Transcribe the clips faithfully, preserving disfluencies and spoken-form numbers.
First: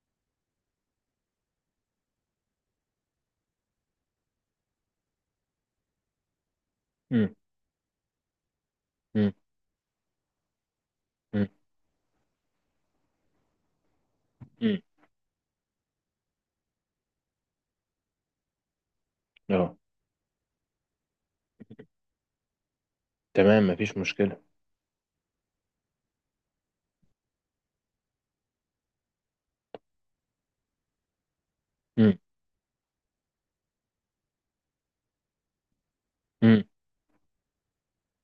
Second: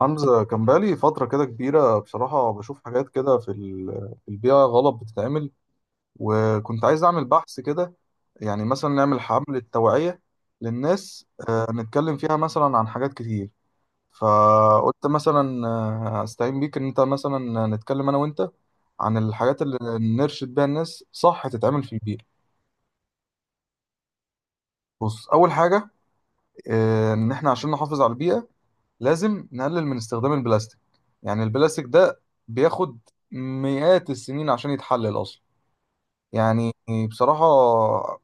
حمزة، كان بقالي فترة كده كبيرة. بصراحة بشوف حاجات كده في ال- في البيئة غلط بتتعمل، وكنت عايز أعمل مم. بحث كده. يعني مثلا نعمل مم. حملة توعية للناس، مم. آه، نتكلم فيها مثلا عن حاجات كتير. مم. فقلت مثلا آه، أستعين بيك إن أنت مثلا نتكلم أنا وأنت عن الحاجات اه. اللي نرشد بيها الناس صح تتعمل في البيئة. تمام، مفيش مشكلة. بص، أول حاجة، آه، إن إحنا عشان نحافظ على البيئة لازم نقلل من استخدام البلاستيك. يعني البلاستيك مم. ده بياخد مئات السنين عشان يتحلل أصلا. مم. يعني بصراحة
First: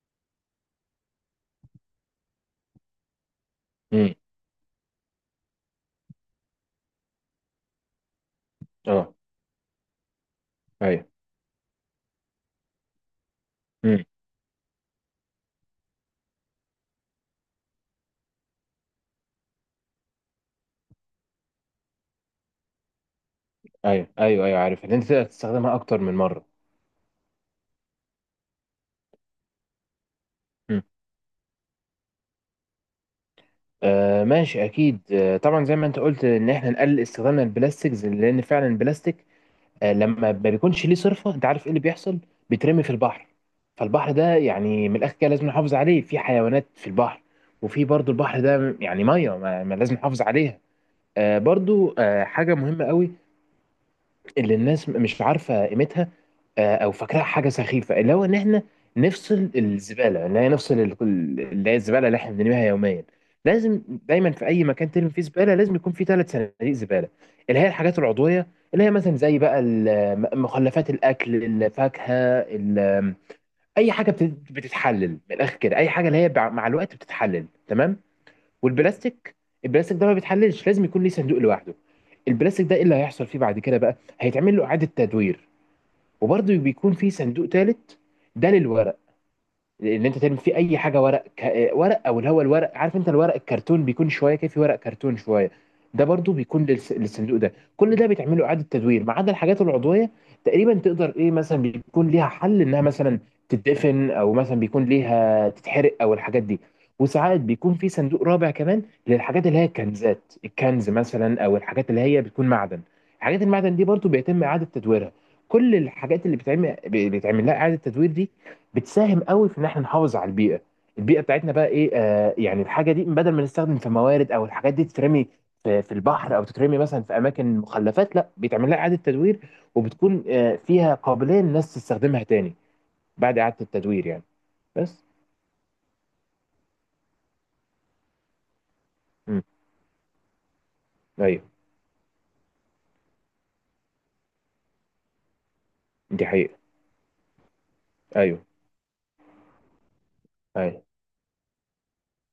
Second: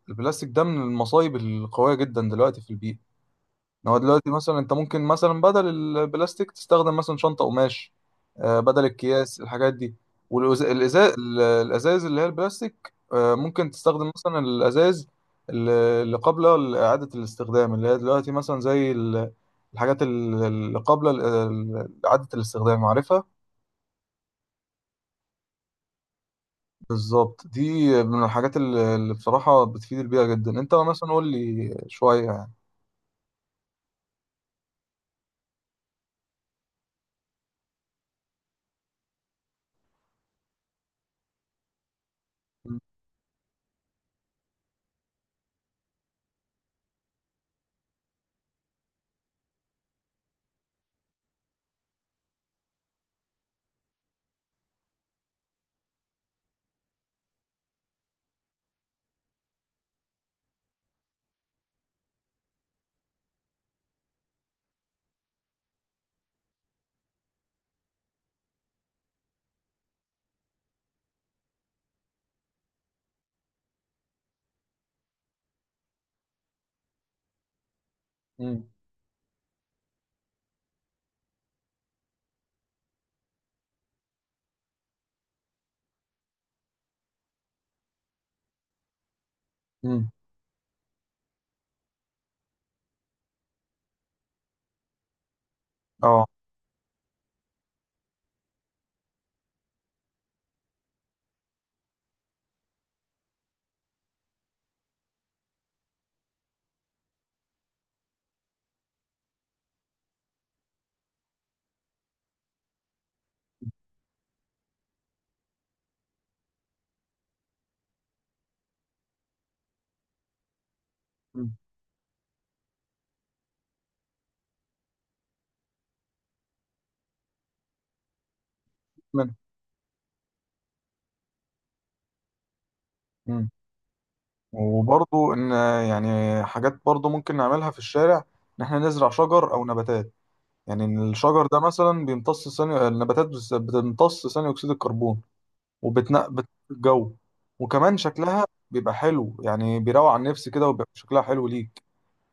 البلاستيك ده من المصايب القوية جدا دلوقتي في البيئة. هو مم. دلوقتي مثلا انت ممكن مثلا بدل البلاستيك تستخدم مثلا شنطة قماش، آه، بدل اه. الأكياس الحاجات دي، ايوه. والازاز. الازاز اللي هي البلاستيك، آه، ممكن مم. تستخدم مثلا الازاز اللي اللي قبل إعادة الاستخدام، اللي هي دلوقتي مثلا زي ال- الحاجات ال- اللي قبل ال- ال- إعادة الاستخدام، عارفها. ايوه ايوه ايوه، عارف ان انت تقدر تستخدمها اكتر من مرة. بالظبط، دي من الحاجات اللي اللي بصراحة بتفيد البيئة جدا. انت مم. مثلا قول لي شوية يعني. آه ماشي، اكيد. آه طبعا، زي ما انت قلت ان احنا نقلل استخدامنا للبلاستيكز، لان فعلا البلاستيك آه لما ما بيكونش ليه صرفة، انت عارف ايه اللي بيحصل؟ مم. بيترمي في البحر. فالبحر ده يعني من الاخر كده لازم نحافظ عليه، في حيوانات في البحر، وفي برضو البحر ده يعني ميه ما ما لازم نحافظ عليها. آه برضو، آه حاجة مهمة قوي اللي الناس مش عارفه قيمتها، آه، او فاكراها حاجه سخيفه، اللي هو ان احنا نفصل الزباله، اللي هي نفصل ال- اللي هي الزباله اللي احنا بنرميها يوميا. لازم دايما في اي مكان ترمي فيه زباله لازم يكون فيه ثلاث صناديق زباله. اللي هي الحاجات العضويه، اللي هي مثلا زي بقى ال- مخلفات الاكل، الفاكهه، ال- اي حاجه بت- بتتحلل من الاخر كده، اي حاجه اللي هي بع- مع الوقت بتتحلل، تمام. مم. والبلاستيك، البلاستيك ده ما بيتحللش، لازم يكون ليه صندوق لوحده. البلاستيك ده ايه اللي هيحصل فيه بعد كده؟ بقى هيتعمل له اعاده تدوير. وبرضه بيكون فيه صندوق ثالث، ده للورق، ان مم. انت تعمل فيه اي حاجه ورق. ك... ورق او اللي هو الورق، عارف انت الورق الكرتون، بيكون شويه كده في ورق كرتون شويه، ده اه. برضو بيكون للس... للصندوق ده. كل ده بيتعمل له اعاده تدوير ما عدا الحاجات العضويه، تقريبا تقدر ايه مثلا بيكون ليها حل انها مثلا تتدفن، او مثلا بيكون ليها تتحرق، او الحاجات دي. وساعات بيكون في صندوق رابع كمان، للحاجات اللي هي الكنزات، الكنز مثلا، او الحاجات اللي هي بتكون معدن. حاجات المعدن دي برضو بيتم اعاده تدويرها. كل الحاجات اللي بتعمل بيتعمل لها اعاده تدوير دي بتساهم قوي في ان احنا نحافظ على البيئه. البيئه بتاعتنا مم. بقى ايه، آه يعني الحاجه دي بدل ما نستخدم في موارد، او الحاجات دي تترمي في, في البحر، او تترمي مثلا في اماكن مخلفات، لا بيتعمل لها اعاده من- تدوير، وبتكون آه فيها قابليه للناس تستخدمها تاني، بعد مم. اعاده التدوير يعني. بس. وبرضو ان، يعني حاجات برضو ممكن نعملها في الشارع، ان احنا نزرع امم. شجر او نباتات. يعني ان ايوه، الشجر ده مثلا بيمتص ثاني النباتات بس- بتمتص ثاني اكسيد الكربون، دي وبتنقبت حقيقه. الجو، وكمان شكلها ايوه بيبقى حلو، يعني بيروق على النفس كده، ايوه وبيبقى شكلها حلو ليك.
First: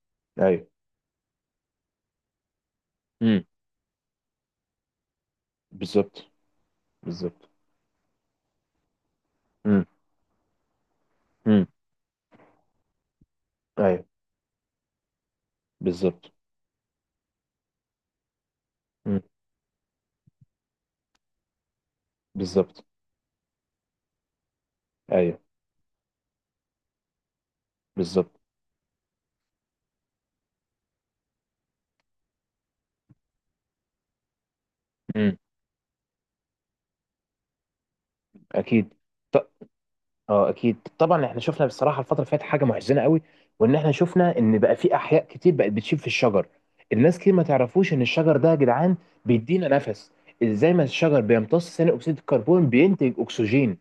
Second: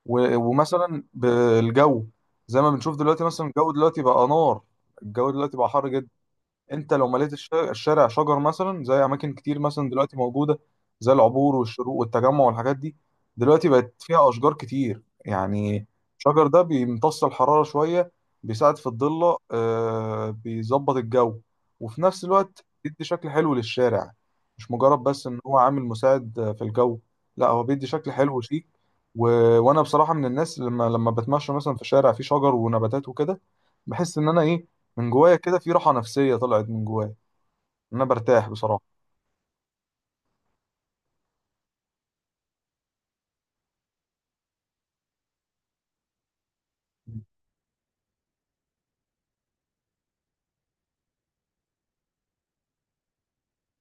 و- ايوه. ومثلا بالجو، زي ما بنشوف دلوقتي، امم. مثلا الجو دلوقتي بقى نار، الجو دلوقتي بقى حر جدا. بالظبط. انت لو مليت الش- بالظبط. الشارع شجر مثلا زي اماكن كتير امم. مثلا دلوقتي موجوده، زي العبور امم. والشروق والتجمع والحاجات دي. دلوقتي بقت ايوه. فيها اشجار كتير يعني. بالظبط. الشجر ده بيمتص الحراره شويه، بيساعد في امم. الضله، آه بيظبط الجو، وفي نفس الوقت بالظبط. بيدي شكل حلو للشارع. مش مجرد بس ان ايوه. هو عامل مساعد آه، في الجو، لا، هو بيدي شكل حلو بالظبط. وشيك. و... وانا بصراحه من الناس، لما لما بتمشى مثلا في شارع فيه شجر ونباتات وكده، بحس ان انا ايه، من جوايا امم. كده في راحة نفسية طلعت من جوايا، إن أنا برتاح بصراحة. اكيد. اه اكيد، طبعا. احنا شفنا بصراحه الفتره اللي فاتت حاجه محزنه قوي، وان احنا شفنا ان بقى في احياء كتير بقت بتشيب في الشجر. الناس كتير ما تعرفوش ان الشجر ده يا جدعان بيدينا نفس. ازاي؟ ما الشجر بيمتص ثاني اكسيد الكربون بينتج اكسجين.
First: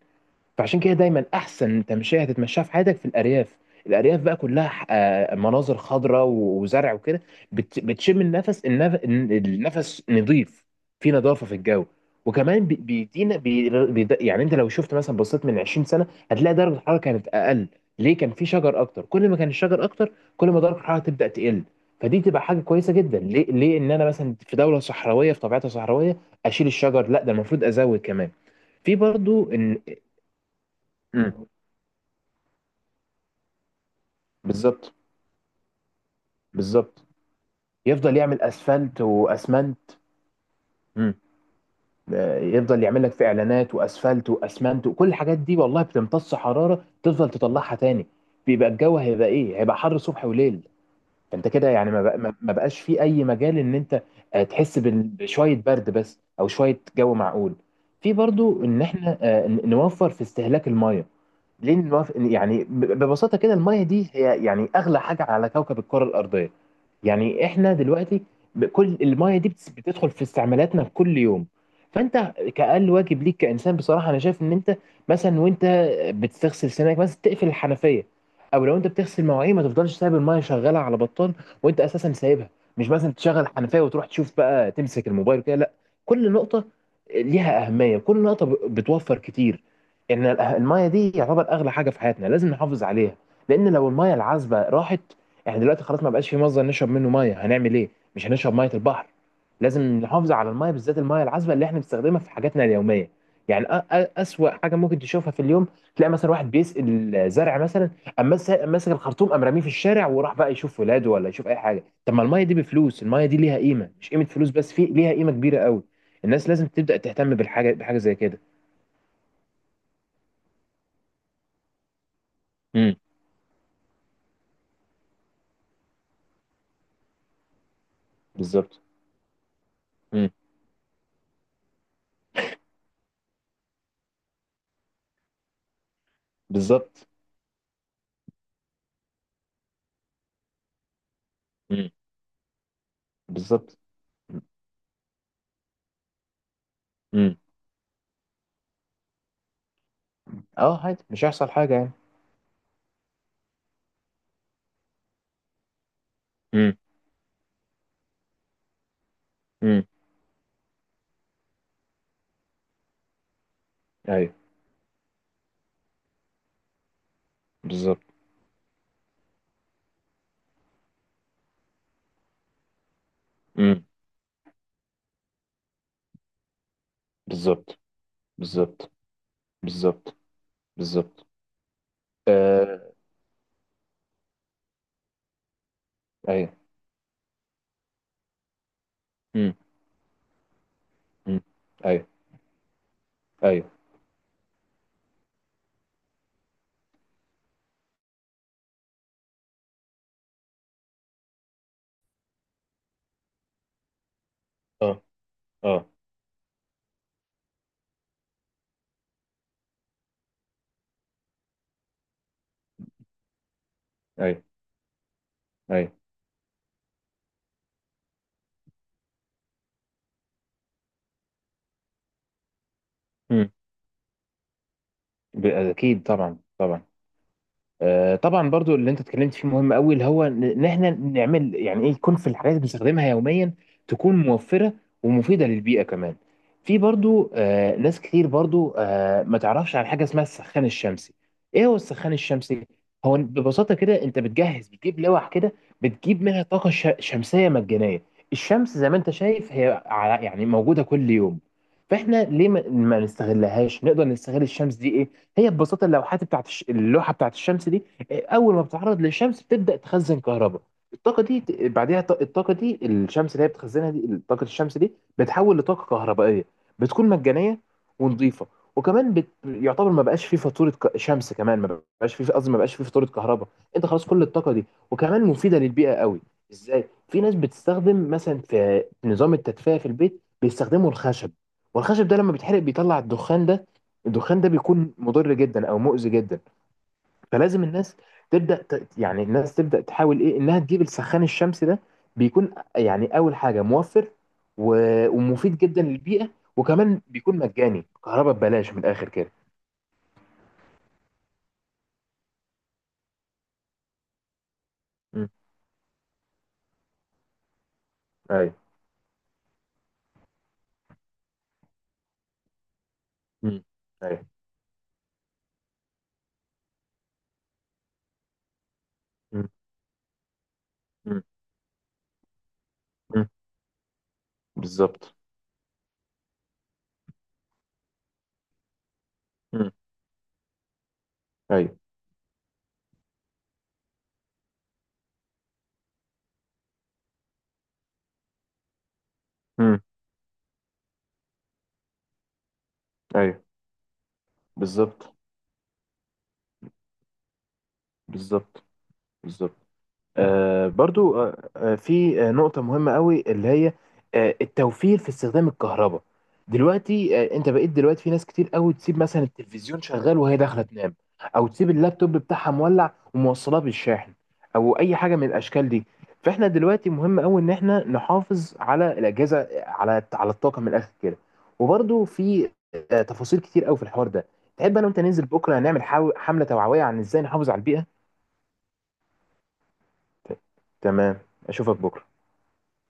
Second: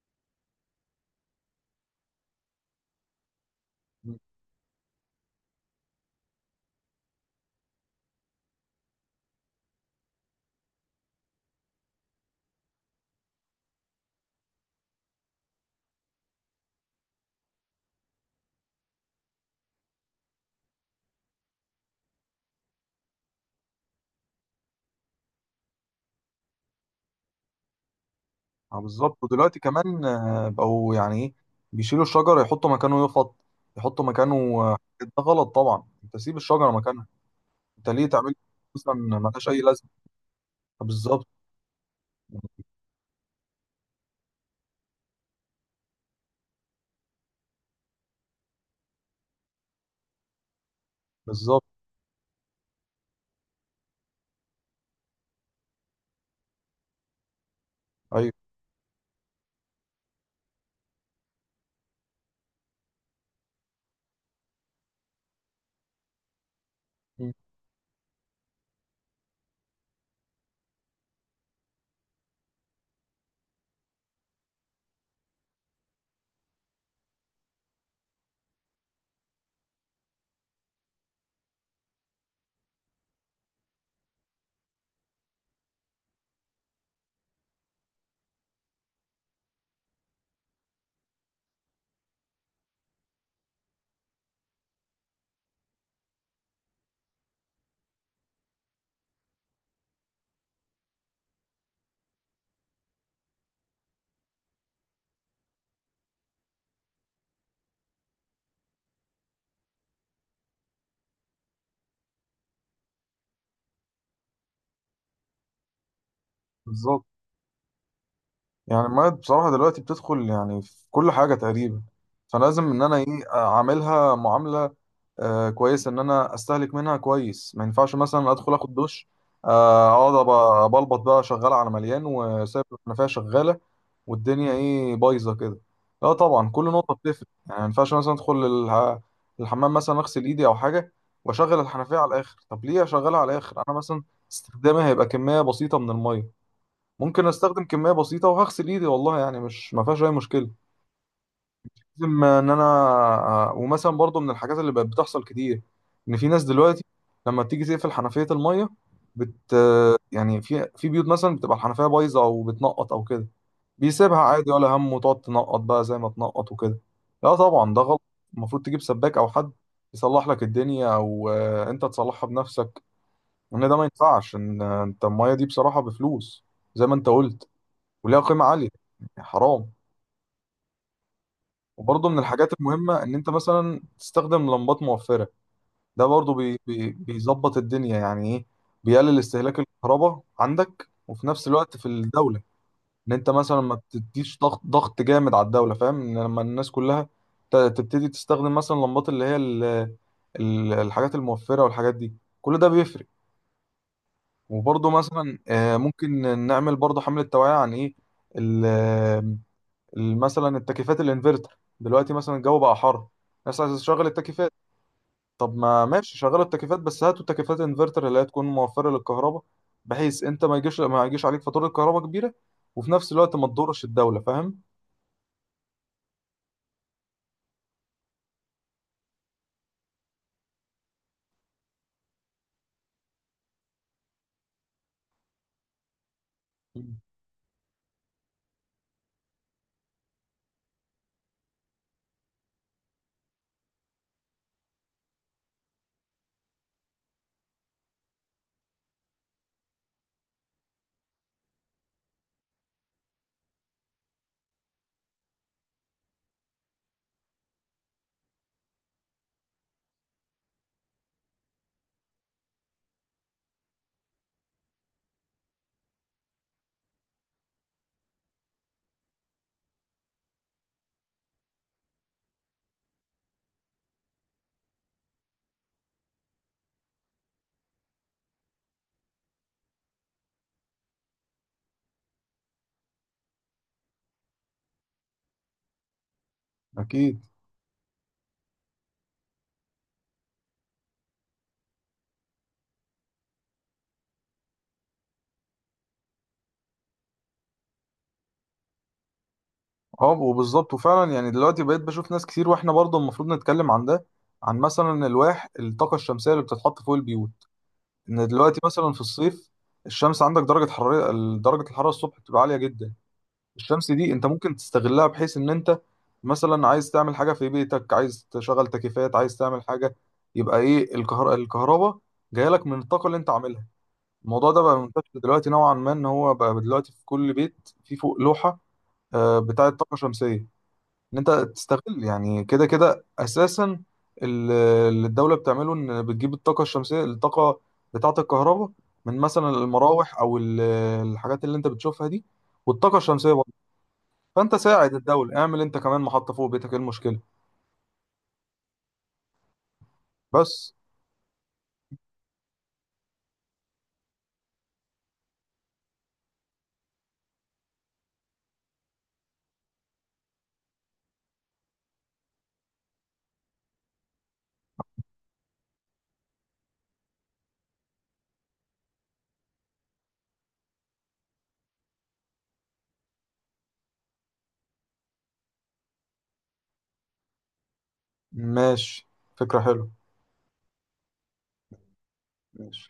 فعشان كده دايما احسن تمشيه هتتمشاها في حياتك في الارياف، مم. الارياف بقى كلها ح- آه، مناظر خضراء و- وزرع وكده، بت- بتشم النفس، النف- النفس نظيف، في نظافه في الجو. وكمان بي- بيدينا بي- بيد- يعني انت لو شفت مثلا بصيت من عشرين سنه هتلاقي درجه الحراره كانت اقل. ليه؟ كان في شجر اكتر، كل ما كان الشجر اكتر كل ما درجه الحراره تبدا تقل. فدي تبقى حاجه كويسه جدا. ليه ليه ان انا مثلا في دوله صحراويه، في طبيعتها صحراويه، اشيل الشجر؟ لا ده المفروض ازود كمان. آه، في بالظبط. برضو ودلوقتي ان. كمان، آه، بقوا يعني إيه، مم. بيشيلوا الشجرة، يحطوا مكانه يفط يحطوا مكانه. آه، بالظبط. ده غلط طبعا. أنت سيب الشجرة بالظبط. مكانها. أنت ليه يفضل تعمل يعمل مثلا، اسفلت ملهاش أي لازمة. واسمنت. آه، مم. بالظبط. آه، يفضل يعمل لك في اعلانات واسفلت واسمنت وكل الحاجات دي والله، بتمتص حراره تفضل تطلعها تاني. بيبقى الجو هيبقى ايه، هيبقى حر صبح وليل. فانت بالظبط. كده يعني ما بق- ما- ما بقاش في اي مجال ان انت آه، تحس بال- بشويه برد بس، او شويه جو معقول. في أيوه. برضو ان احنا آه، ن- نوفر في استهلاك الميه. ليه المف... يعني ب- ببساطة كده؟ المية دي هي يعني أغلى حاجة على كوكب الكرة الأرضية، مم. يعني إحنا دلوقتي ب- كل المية دي بتس- بتدخل في استعمالاتنا في كل يوم. فأنت كأقل واجب ليك كإنسان بصراحة أنا شايف إن أنت مثلا وأنت بتغسل سنانك مثلا تقفل الحنفية، أو لو أنت بتغسل مواعين ما تفضلش سايب المية شغالة على بطال وأنت أساسا سايبها، مش مثلا تشغل الحنفية وتروح تشوف بقى تمسك الموبايل كده، لا. كل نقطة ليها أهمية، كل نقطة ب- بتوفر كتير. ان ال- المايه دي يعتبر اغلى حاجه في حياتنا لازم نحافظ عليها، لان لو المايه العذبه راحت احنا دلوقتي خلاص ما بقاش في مصدر نشرب منه مايه، هنعمل ايه؟ مش هنشرب ميه البحر. لازم نحافظ على المايه، بالذات المايه العذبه اللي احنا بنستخدمها في حاجاتنا اليوميه. يعني أ- أ- اسوأ حاجه ممكن تشوفها في اليوم تلاقي مثلا واحد بيسقي الزرع مثلا، اما مس- ماسك الخرطوم قام راميه في الشارع وراح بقى يشوف ولاده ولا يشوف اي حاجه. طب ما المايه دي بفلوس، المايه دي ليها قيمه، مش قيمه فلوس بس، في ليها قيمه كبيره قوي. الناس لازم تبدا بالظبط. تهتم بالحاجه، بحاجه زي كده. يعني المية بصراحة دلوقتي بتدخل يعني في كل حاجة تقريبا، فلازم إن أنا امم. إيه، أعاملها معاملة آه كويس، ان انا استهلك منها كويس. ما ينفعش مثلا ادخل اخد بالظبط. دش، آه، اقعد أبقى- بلبط بقى شغال على مليان وسايب الحنفيه شغاله، والدنيا ايه، بايظه كده. لا طبعا، كل نقطه بالظبط. بتفرق. يعني ما ينفعش مثلا ادخل الح- الحمام مثلا، اغسل ايدي او حاجه، واشغل امم. الحنفيه على الاخر. طب ليه اشغلها على الاخر؟ انا بالظبط. مثلا استخدامها هيبقى كميه بسيطه من الميه. ممكن امم. استخدم كميه بسيطه وهغسل ايدي والله، يعني مش ما فيهاش اي مشكله. اه، عادي، مش هيحصل حاجة يعني. لازم ان انا، ومثلا برضو من الحاجات اللي بقت بتحصل كتير، ان في ناس امم. دلوقتي لما بتيجي تقفل حنفية المية بت امم. يعني، في في بيوت مثلا بتبقى الحنفية بايظة او بتنقط او كده، بيسيبها ايوه. عادي ولا هم، وتقعد تنقط بقى زي ما تنقط وكده. لا طبعا ده غلط. بالظبط. المفروض تجيب سباك او حد يصلح لك الدنيا، او آه، انت تصلحها بنفسك. ان ده ما امم. ينفعش، ان آه، انت المية دي بصراحة بفلوس، زي ما انت قلت، بالظبط. وليها قيمة عالية، بالظبط. يعني حرام. بالظبط. بالظبط. وبرضه من الحاجات آه. المهمة إن أنت مثلا تستخدم لمبات موفرة. ده برضه ايوه. بي بي بيظبط الدنيا يعني إيه، بيقلل امم. استهلاك الكهرباء عندك وفي امم. نفس الوقت في ايوه. الدولة. إن أنت مثلا ايوه. ما بتديش ضغط ضغط جامد على الدولة، فاهم؟ إن لما الناس كلها ت- تبتدي تستخدم مثلا لمبات اللي هي ال- ال- الحاجات الموفرة والحاجات دي، كل ده بيفرق. وبرضه اه. مثلا، آه، اه. ممكن نعمل برضه حملة توعية عن إيه، ال- مثلا التكييفات الانفرتر. دلوقتي مثلا الجو بقى حر، الناس عايزه تشغل ايوه. التكييفات. طب ما ايوه. ماشي، شغل التكييفات بس هاتوا تكييفات انفرتر اللي هي تكون موفره للكهرباء، بحيث انت ما يجيش ما يجيش عليك فاتوره كهرباء كبيره، وفي نفس الوقت ما امم. تضرش الدوله، فاهم؟ ب- اكيد، طبعا طبعا. آه، طبعا برضو اللي انت اتكلمت فيه مهم قوي، اللي هو ان إن احنا نعمل يعني ايه يكون في الحاجات اللي بنستخدمها يوميا تكون موفره ومفيده للبيئه كمان. في مم. برضو آه، ناس كتير برضو آه، ما تعرفش عن حاجه اسمها السخان الشمسي. ايه هو السخان الشمسي؟ هو ببساطه كده انت بتجهز، بتجيب لوح كده بتجيب منها طاقه ش- شمسيه مجانيه. الشمس زي ما انت شايف هي على- يعني موجوده كل يوم، فاحنا ليه ما ما نستغلهاش، نقدر نستغل الشمس دي. ايه هي ببساطه اللوحات بتاعت الش... اللوحه بتاعت الشمس دي؟ إيه، اول ما بتتعرض للشمس بتبدا تخزن كهرباء. الطاقه دي ت- بعدها الط- الطاقه دي الشمس اللي هي بتخزنها دي طاقه الشمس دي بتحول لطاقه كهربائيه، بتكون مجانيه ونظيفه. وكمان بت... يعتبر ما بقاش فيه فاتوره ك... شمس كمان، ما بقاش فيه، قصدي ما بقاش فيه فاتوره كهرباء. انت خلاص كل الطاقه دي، وكمان مفيده للبيئه قوي. ازاي؟ في ناس بتستخدم مثلا في نظام التدفئه في البيت بيستخدموا الخشب، والخشب ده لما بيتحرق بيطلع الدخان ده، الدخان ده بيكون مضر جدا او مؤذي جدا. اكيد. فلازم الناس تبدا ت... يعني الناس تبدا تحاول ايه انها تجيب السخان الشمسي ده. بيكون يعني اول حاجه موفر، و... ومفيد جدا للبيئه، وكمان بيكون مجاني، كهرباء ببلاش من الاخر كده. اه، وبالظبط وفعلا، يعني دلوقتي بقيت بشوف ناس كتير، واحنا برضه المفروض نتكلم عن ده، عن مثلا امم. الواح الطاقه الشمسيه اللي بتتحط فوق البيوت. ان دلوقتي ايوه. مثلا في الصيف، الشمس عندك درجه حراره درجه الحراره الصبح بتبقى عاليه جدا. امم. الشمس دي ايوه. انت ممكن تستغلها، بحيث ان انت مثلا عايز تعمل حاجه في بيتك، عايز تشغل تكييفات، عايز امم. تعمل حاجه، يبقى ايه، امم. الكهر... الكهرباء جايه لك من الطاقه اللي أمم. انت عاملها. الموضوع ده بقى بالظبط. منتشر دلوقتي نوعا ما، ان هو بقى دلوقتي في كل بيت في فوق لوحه آه، بتاعه امم. طاقه شمسيه، ان انت ايوه. تستغل يعني كده كده اساسا. ال- اللي الدوله بتعمله ان بتجيب الطاقه الشمسيه، الطاقه بتاعه الكهرباء، من مثلا امم. المراوح او ال- الحاجات اللي انت بتشوفها دي، والطاقه الشمسيه. ايوه. فانت ساعد بالظبط. الدولة، اعمل انت كمان محطة فوق بيتك، ايه المشكلة؟ بالظبط. بالظبط. آه، بس برضو آه، آه، في آه، نقطة مهمة قوي اللي هي آه، التوفير في استخدام الكهرباء. دلوقتي آه، انت بقيت دلوقتي في ناس كتير قوي تسيب مثلا التلفزيون شغال وهي داخلة تنام، او تسيب اللابتوب بتاعها مولع وموصلاه بالشاحن، او اي حاجة من الاشكال دي. فاحنا دلوقتي مهم قوي ان احنا نحافظ على الاجهزة، على على الطاقة من الاخر كده. وبرضو في آه، تفاصيل كتير قوي في الحوار ده. تحب انا وانت ننزل بكرة نعمل حاو- حملة توعوية عن ازاي نحافظ على البيئة؟ ماشي، فكرة حلوة. ت- تمام، اشوفك بكرة. ماشي.